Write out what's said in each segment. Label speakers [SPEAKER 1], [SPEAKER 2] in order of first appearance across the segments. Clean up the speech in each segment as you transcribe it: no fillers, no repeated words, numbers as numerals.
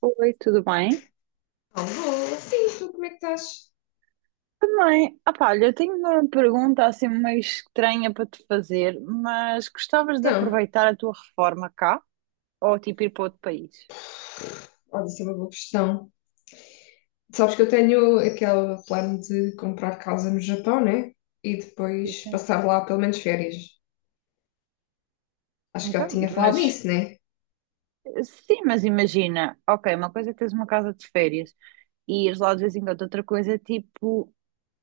[SPEAKER 1] Oi, tudo bem?
[SPEAKER 2] Não, vou. Sim, tu como é que estás?
[SPEAKER 1] Também, ah pá, olha, eu tenho uma pergunta assim meio estranha para te fazer, mas gostavas de
[SPEAKER 2] Então,
[SPEAKER 1] aproveitar a tua reforma cá ou tipo ir para outro país?
[SPEAKER 2] olha, isso é uma boa questão. Sabes que eu tenho aquele plano de comprar casa no Japão, né? E
[SPEAKER 1] Sim,
[SPEAKER 2] depois
[SPEAKER 1] sim.
[SPEAKER 2] passar lá pelo menos férias. Acho que já
[SPEAKER 1] Então,
[SPEAKER 2] tinha falado
[SPEAKER 1] mas
[SPEAKER 2] nisso, né?
[SPEAKER 1] sim, mas imagina, ok, uma coisa é teres uma casa de férias, e ires lá de vez em quando. Outra coisa é tipo,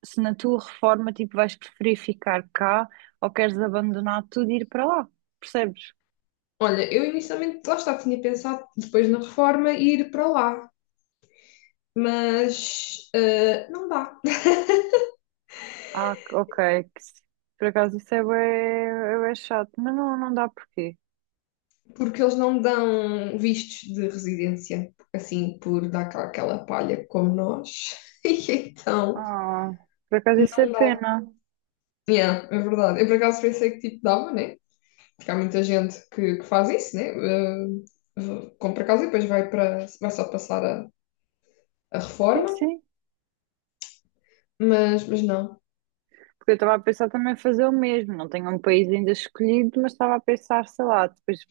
[SPEAKER 1] se na tua reforma tipo, vais preferir ficar cá ou queres abandonar tudo e ir para lá, percebes?
[SPEAKER 2] Olha, eu inicialmente lá está, tinha pensado depois na reforma ir para lá, mas não dá.
[SPEAKER 1] Ah, ok, que se- por acaso isso é bué chato, mas não, não dá porquê.
[SPEAKER 2] Porque eles não dão vistos de residência, assim, por dar cá aquela palha como nós. E então,
[SPEAKER 1] Ah, por acaso isso é
[SPEAKER 2] não dá.
[SPEAKER 1] pena.
[SPEAKER 2] Yeah, é verdade. Eu por acaso pensei que tipo dava, né? Porque há muita gente que faz isso, né? Compra casa e depois vai para, vai só passar a
[SPEAKER 1] Sim,
[SPEAKER 2] reforma,
[SPEAKER 1] sim.
[SPEAKER 2] mas não.
[SPEAKER 1] Porque eu estava a pensar também fazer o mesmo. Não tenho um país ainda escolhido, mas estava a pensar, sei lá, depois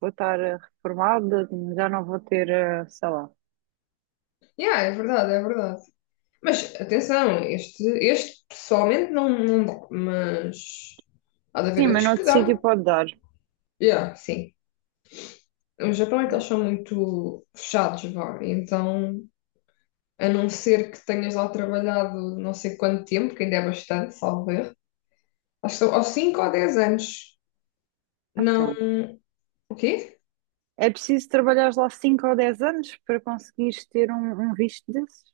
[SPEAKER 1] vou estar reformada, já não vou ter, sei lá.
[SPEAKER 2] Yeah, é verdade, é verdade. Mas atenção, este pessoalmente não, não dá, mas há de
[SPEAKER 1] Sim,
[SPEAKER 2] haver
[SPEAKER 1] mas
[SPEAKER 2] outros que
[SPEAKER 1] noutro sítio
[SPEAKER 2] dão.
[SPEAKER 1] pode dar.
[SPEAKER 2] Yeah, sim. O Japão é que eles
[SPEAKER 1] Não.
[SPEAKER 2] são muito fechados, vá. Então, a não ser que tenhas lá trabalhado não sei quanto tempo, que ainda é bastante, salvo erro. Acho que são aos 5 ou 10 anos. Não.
[SPEAKER 1] Então.
[SPEAKER 2] O quê?
[SPEAKER 1] É preciso trabalhar lá 5 ou 10 anos para conseguires ter um visto desses?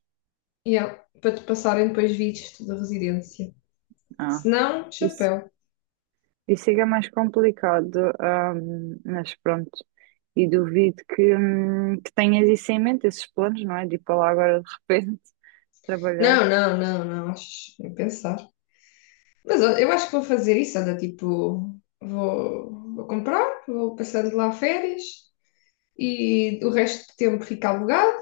[SPEAKER 2] Yeah. Para te passarem depois vistos da residência.
[SPEAKER 1] Ah,
[SPEAKER 2] Se não,
[SPEAKER 1] isso,
[SPEAKER 2] chapéu.
[SPEAKER 1] isso é que é mais complicado. Mas pronto, e duvido que tenhas isso em mente, esses planos, não é? De ir para lá agora de repente trabalhar.
[SPEAKER 2] Não, não, não, não. Acho nem pensar. Mas ó, eu acho que vou fazer isso. Olha, tipo, vou comprar, vou passando lá férias e o resto do tempo fica alugado.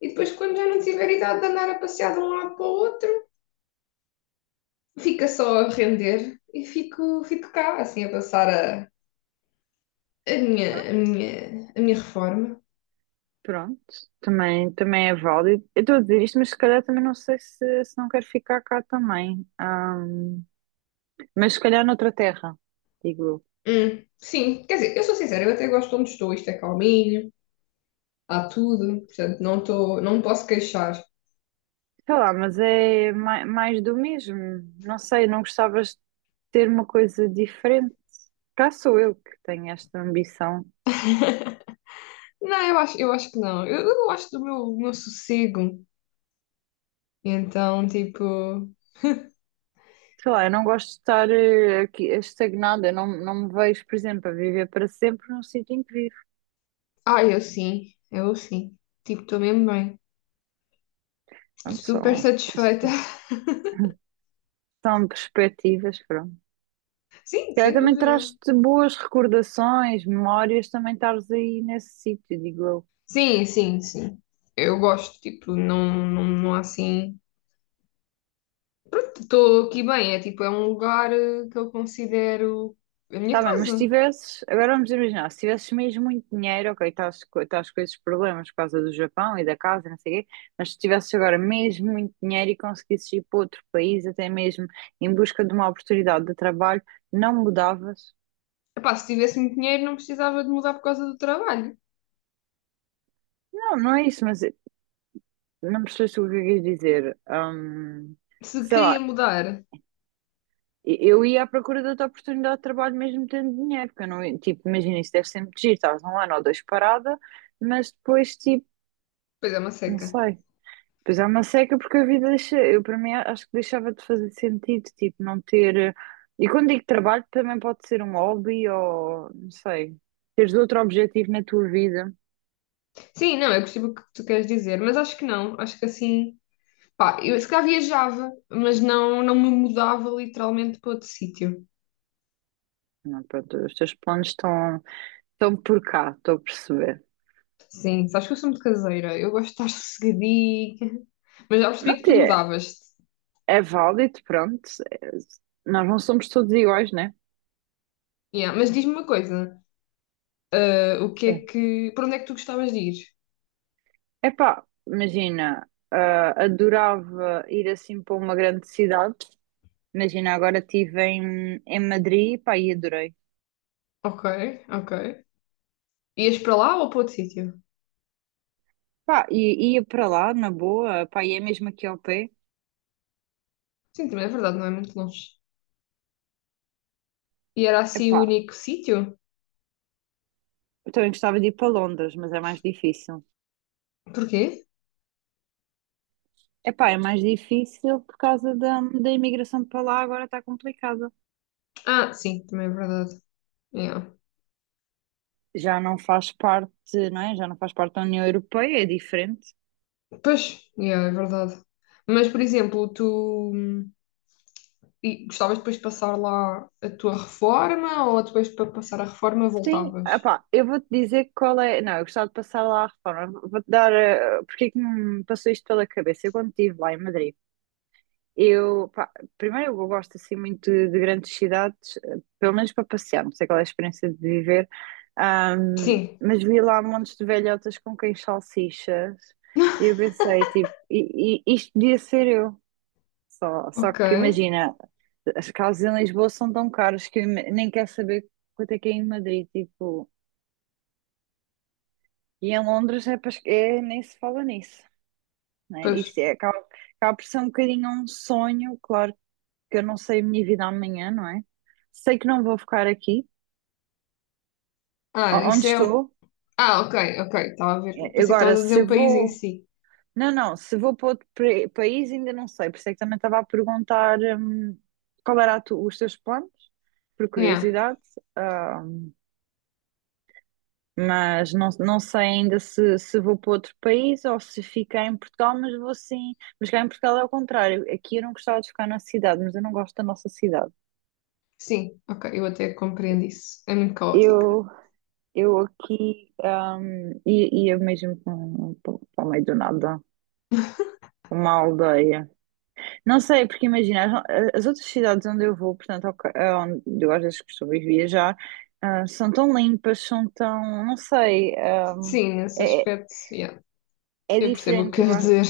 [SPEAKER 2] E depois, quando já não tiver idade de andar a passear de um lado para o outro, fica só a render e fico cá, assim, a passar a,
[SPEAKER 1] Ah,
[SPEAKER 2] a minha reforma.
[SPEAKER 1] pronto, também é válido. Eu estou a dizer isto, mas se calhar também não sei se não quero ficar cá também. Mas se calhar noutra terra, digo eu.
[SPEAKER 2] Sim, quer dizer, eu sou sincera, eu até gosto de onde estou, isto é calminho, há tudo, portanto, não estou, não me posso queixar.
[SPEAKER 1] Sei lá, mas é mais do mesmo. Não sei, não gostavas de ter uma coisa diferente. Cá sou eu que tenho esta ambição.
[SPEAKER 2] Não, eu acho que não, eu gosto do meu sossego, então, tipo,
[SPEAKER 1] Sei lá, eu não gosto de estar aqui estagnada. Eu não me vejo, por exemplo, a viver para sempre num sítio em que vivo.
[SPEAKER 2] ah, eu sim, tipo, estou mesmo bem,
[SPEAKER 1] Pronto,
[SPEAKER 2] super satisfeita.
[SPEAKER 1] são, são perspectivas, pronto. Se
[SPEAKER 2] Sim,
[SPEAKER 1] calhar
[SPEAKER 2] sem
[SPEAKER 1] também
[SPEAKER 2] dúvida.
[SPEAKER 1] traz-te boas recordações, memórias, também estares aí nesse sítio, digo eu.
[SPEAKER 2] Sim, sim, sim, eu gosto, tipo, não, não, não há assim, pronto, estou aqui bem, é tipo, é um lugar que eu considero a minha
[SPEAKER 1] Tá bem, mas se
[SPEAKER 2] casa.
[SPEAKER 1] tivesses, agora vamos imaginar, se tivesses mesmo muito dinheiro, ok, estás com esses problemas por causa do Japão e da casa, e não sei o quê, mas se tivesses agora mesmo muito dinheiro e conseguisses ir para outro país, até mesmo em busca de uma oportunidade de trabalho, não mudavas?
[SPEAKER 2] Epá, se tivesse muito dinheiro, não precisava de mudar por causa do trabalho.
[SPEAKER 1] Não, não é isso, mas não percebeste o que eu quis dizer. Hum,
[SPEAKER 2] Se
[SPEAKER 1] sei
[SPEAKER 2] queria
[SPEAKER 1] lá,
[SPEAKER 2] mudar,
[SPEAKER 1] eu ia à procura de outra oportunidade de trabalho mesmo tendo dinheiro, porque eu não, tipo, imagina, isso deve ser muito giro, estás um ano ou dois parada, mas depois, tipo,
[SPEAKER 2] pois é uma
[SPEAKER 1] não
[SPEAKER 2] seca.
[SPEAKER 1] sei. Pois há uma seca porque a vida deixa, eu para mim acho que deixava de fazer sentido, tipo, não ter. E quando digo trabalho também pode ser um hobby ou não sei, teres outro objetivo na tua vida.
[SPEAKER 2] Sim, não, eu percebo o que tu queres dizer, mas acho que não. Acho que assim, pá, eu se calhar viajava, mas não, não me mudava literalmente para outro sítio.
[SPEAKER 1] Não, pronto, os teus planos estão por cá, estou a perceber.
[SPEAKER 2] Sim, sabes que eu sou muito caseira, eu gosto de estar sossegadinha, mas já
[SPEAKER 1] Não
[SPEAKER 2] percebi que tu
[SPEAKER 1] é,
[SPEAKER 2] mudavas-te.
[SPEAKER 1] é válido, pronto. é- nós não somos todos iguais, né?
[SPEAKER 2] Yeah, mas diz-me uma coisa, o que é
[SPEAKER 1] Sim.
[SPEAKER 2] que, para onde é que tu gostavas de ir?
[SPEAKER 1] Epá, imagina, ah, adorava ir assim para uma grande cidade. Imagina, agora estive em Madrid, pá, e adorei.
[SPEAKER 2] Ok, ok. Ias para lá ou para outro sítio?
[SPEAKER 1] Pá, e ia para lá, na boa, pá, e é mesmo aqui ao pé.
[SPEAKER 2] Sim, também é verdade, não é muito longe. E era assim o
[SPEAKER 1] Epá,
[SPEAKER 2] único sítio?
[SPEAKER 1] eu também gostava de ir para Londres, mas é mais difícil.
[SPEAKER 2] Porquê?
[SPEAKER 1] Epá, é mais difícil por causa da imigração para lá, agora está complicada.
[SPEAKER 2] Ah, sim, também é verdade. Yeah.
[SPEAKER 1] Já não faz parte, não é? Já não faz parte da União Europeia, é diferente.
[SPEAKER 2] Pois, yeah, é verdade. Mas, por exemplo, tu e gostavas depois de passar lá a tua reforma ou depois para passar a reforma
[SPEAKER 1] Sim,
[SPEAKER 2] voltavas?
[SPEAKER 1] epá, eu vou-te dizer qual é. Não, eu gostava de passar lá a reforma. Vou-te dar. Porque é que me passou isto pela cabeça? Eu quando estive lá em Madrid. Eu, pá, primeiro, eu gosto assim muito de grandes cidades, pelo menos para passear, não sei qual é a experiência de viver. Ahm,
[SPEAKER 2] Sim,
[SPEAKER 1] mas vi lá montes de velhotas com quem salsichas e eu pensei, tipo, isto podia ser eu. Só
[SPEAKER 2] ok.
[SPEAKER 1] que imagina, as casas em Lisboa são tão caras que eu nem quero saber quanto é que é em Madrid, tipo, e em Londres é nem se fala nisso, né?
[SPEAKER 2] Pois.
[SPEAKER 1] Isto é, acaba por ser um bocadinho um sonho, claro que eu não sei a minha vida amanhã, não é? Sei que não vou ficar aqui,
[SPEAKER 2] Ah,
[SPEAKER 1] onde
[SPEAKER 2] isso é. Um-
[SPEAKER 1] estou.
[SPEAKER 2] ah, ok, ok, estava a ver. Pensei que
[SPEAKER 1] Agora,
[SPEAKER 2] estavas a dizer
[SPEAKER 1] se
[SPEAKER 2] o país em
[SPEAKER 1] vou.
[SPEAKER 2] si.
[SPEAKER 1] Não, não, se vou para outro país ainda não sei, por isso é que também estava a perguntar, qual era os teus planos, por
[SPEAKER 2] Yeah.
[SPEAKER 1] curiosidade, ah, mas não sei ainda se vou para outro país ou se ficar em Portugal, mas vou sim. Mas cá em Portugal é o contrário, aqui eu não gostava de ficar na cidade, mas eu não gosto da nossa cidade.
[SPEAKER 2] Sim, ok, eu até compreendo isso. É muito caótica.
[SPEAKER 1] Eu Eu aqui, e eu mesmo para o meio do nada, uma aldeia. Não sei, porque imagina, as outras cidades onde eu vou, portanto, ok, onde eu às vezes costumo ir viajar, ah, são tão limpas, são tão, não sei,
[SPEAKER 2] Sim, nesse
[SPEAKER 1] é,
[SPEAKER 2] aspecto, yeah,
[SPEAKER 1] é
[SPEAKER 2] eu percebo o que
[SPEAKER 1] diferente. Eu,
[SPEAKER 2] queres
[SPEAKER 1] a-
[SPEAKER 2] dizer.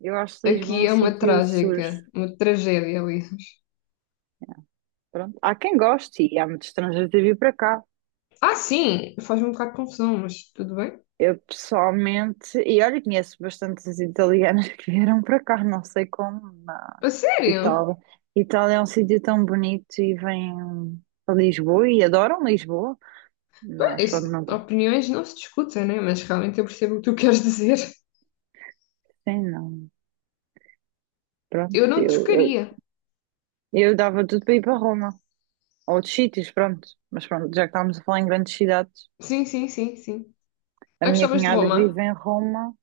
[SPEAKER 1] eu acho Lisboa
[SPEAKER 2] Aqui
[SPEAKER 1] um
[SPEAKER 2] é uma
[SPEAKER 1] sítio sujo.
[SPEAKER 2] trágica, uma tragédia, aliás.
[SPEAKER 1] Pronto. Há quem goste e há muitos estrangeiros a vir para cá.
[SPEAKER 2] Ah, sim, faz-me um bocado de confusão, mas tudo bem.
[SPEAKER 1] Eu pessoalmente, e olha, conheço bastantes italianas que vieram para cá, não sei como,
[SPEAKER 2] A sério?
[SPEAKER 1] Vitória. Itália é um sítio tão bonito e vêm a Lisboa e adoram Lisboa.
[SPEAKER 2] Bem,
[SPEAKER 1] Mas pronto,
[SPEAKER 2] isso-
[SPEAKER 1] não está.
[SPEAKER 2] opiniões não se discutem, né? Mas realmente eu percebo o que tu queres dizer.
[SPEAKER 1] Sim, não. Pronto,
[SPEAKER 2] Eu não
[SPEAKER 1] eu, eu,
[SPEAKER 2] trocaria.
[SPEAKER 1] eu dava tudo para ir para Roma. Ou outros sítios, pronto. Mas pronto, já que estávamos a falar em grandes cidades,
[SPEAKER 2] Sim, sim, sim, sim.
[SPEAKER 1] a
[SPEAKER 2] Ah,
[SPEAKER 1] minha
[SPEAKER 2] gostavas de
[SPEAKER 1] cunhada
[SPEAKER 2] Roma?
[SPEAKER 1] vive em Roma.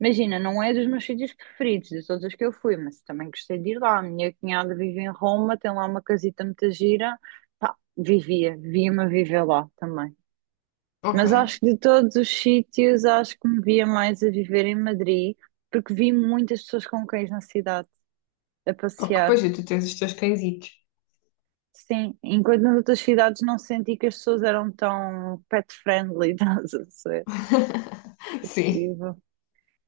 [SPEAKER 1] Imagina, não é dos meus sítios preferidos, de todos os que eu fui, mas também gostei de ir lá. A minha cunhada vive em Roma, tem lá uma casita muito gira. Pá, via-me a viver lá também.
[SPEAKER 2] Ok.
[SPEAKER 1] Mas acho que de todos os sítios, acho que me via mais a viver em Madrid, porque vi muitas pessoas com cães na cidade, a
[SPEAKER 2] Ok, pois
[SPEAKER 1] passear.
[SPEAKER 2] é, tu tens os teus cãezitos.
[SPEAKER 1] Sim, enquanto nas outras cidades não senti que as pessoas eram tão pet friendly, estás a ver?
[SPEAKER 2] Sim.
[SPEAKER 1] Tipo,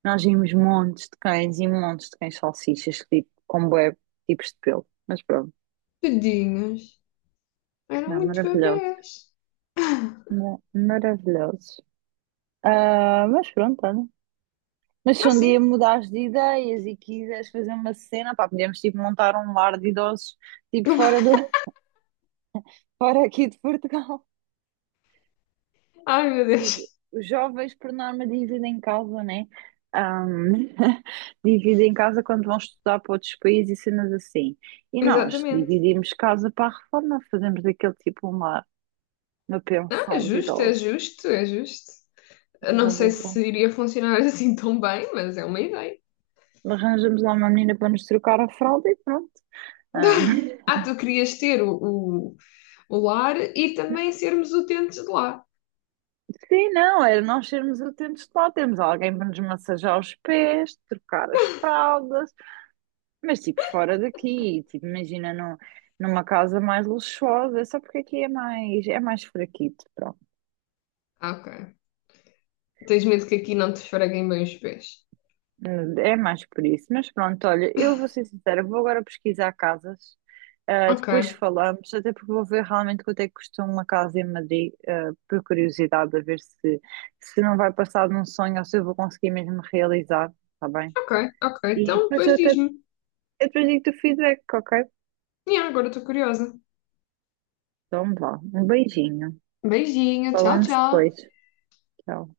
[SPEAKER 1] nós vimos montes de cães e montes de cães salsichas, tipo, com bué tipos de pelo. Mas pronto,
[SPEAKER 2] Tadinhos. Eram
[SPEAKER 1] não,
[SPEAKER 2] muitos
[SPEAKER 1] maravilhosos.
[SPEAKER 2] bebés.
[SPEAKER 1] Não, maravilhosos. Ah, mas pronto, olha. Mas se
[SPEAKER 2] Ah,
[SPEAKER 1] um dia
[SPEAKER 2] sim.
[SPEAKER 1] mudares de ideias e quiseres fazer uma cena, pá, podemos tipo montar um lar de idosos, tipo fora do, fora aqui de Portugal.
[SPEAKER 2] Ai, meu
[SPEAKER 1] Os,
[SPEAKER 2] Deus.
[SPEAKER 1] os jovens, por norma, dividem casa, né? Ahm, dividem casa quando vão estudar para outros países e cenas assim. E nós
[SPEAKER 2] Exatamente.
[SPEAKER 1] dividimos casa para a reforma, fazemos daquele tipo uma
[SPEAKER 2] Não, é
[SPEAKER 1] pensão de
[SPEAKER 2] justo, é
[SPEAKER 1] idosos.
[SPEAKER 2] justo, é justo. Eu não sei
[SPEAKER 1] Arranjas lá-
[SPEAKER 2] se iria funcionar assim tão bem, mas é uma ideia.
[SPEAKER 1] Arranjamos lá uma menina para nos trocar a fralda e pronto. Ahm.
[SPEAKER 2] Ah, tu querias ter o lar e também sermos utentes de lá.
[SPEAKER 1] Sim, não, era nós sermos atentos de lá, termos alguém para nos massajar os pés, trocar as fraldas, mas tipo fora daqui, tipo, imagina numa casa mais luxuosa, é só porque aqui é mais, fraquito, pronto,
[SPEAKER 2] Ah, ok. Tens medo que aqui não te esfreguem bem os pés.
[SPEAKER 1] é mais por isso. Mas pronto, olha, eu vou ser sincera, vou agora pesquisar casas, ah,
[SPEAKER 2] Ok,
[SPEAKER 1] depois falamos, até porque vou ver realmente quanto é que custa uma casa em Madrid, ah, por curiosidade, a ver se não vai passar de um sonho ou se eu vou conseguir mesmo realizar, está bem?
[SPEAKER 2] ok, ok.
[SPEAKER 1] E
[SPEAKER 2] Então,
[SPEAKER 1] depois eu
[SPEAKER 2] depois
[SPEAKER 1] até
[SPEAKER 2] diz-me.
[SPEAKER 1] Eu depois digo-te o feedback, ok?
[SPEAKER 2] E agora estou curiosa.
[SPEAKER 1] Então vá, um beijinho.
[SPEAKER 2] Beijinho, tchau,
[SPEAKER 1] Falamos
[SPEAKER 2] tchau.
[SPEAKER 1] depois. Tchau.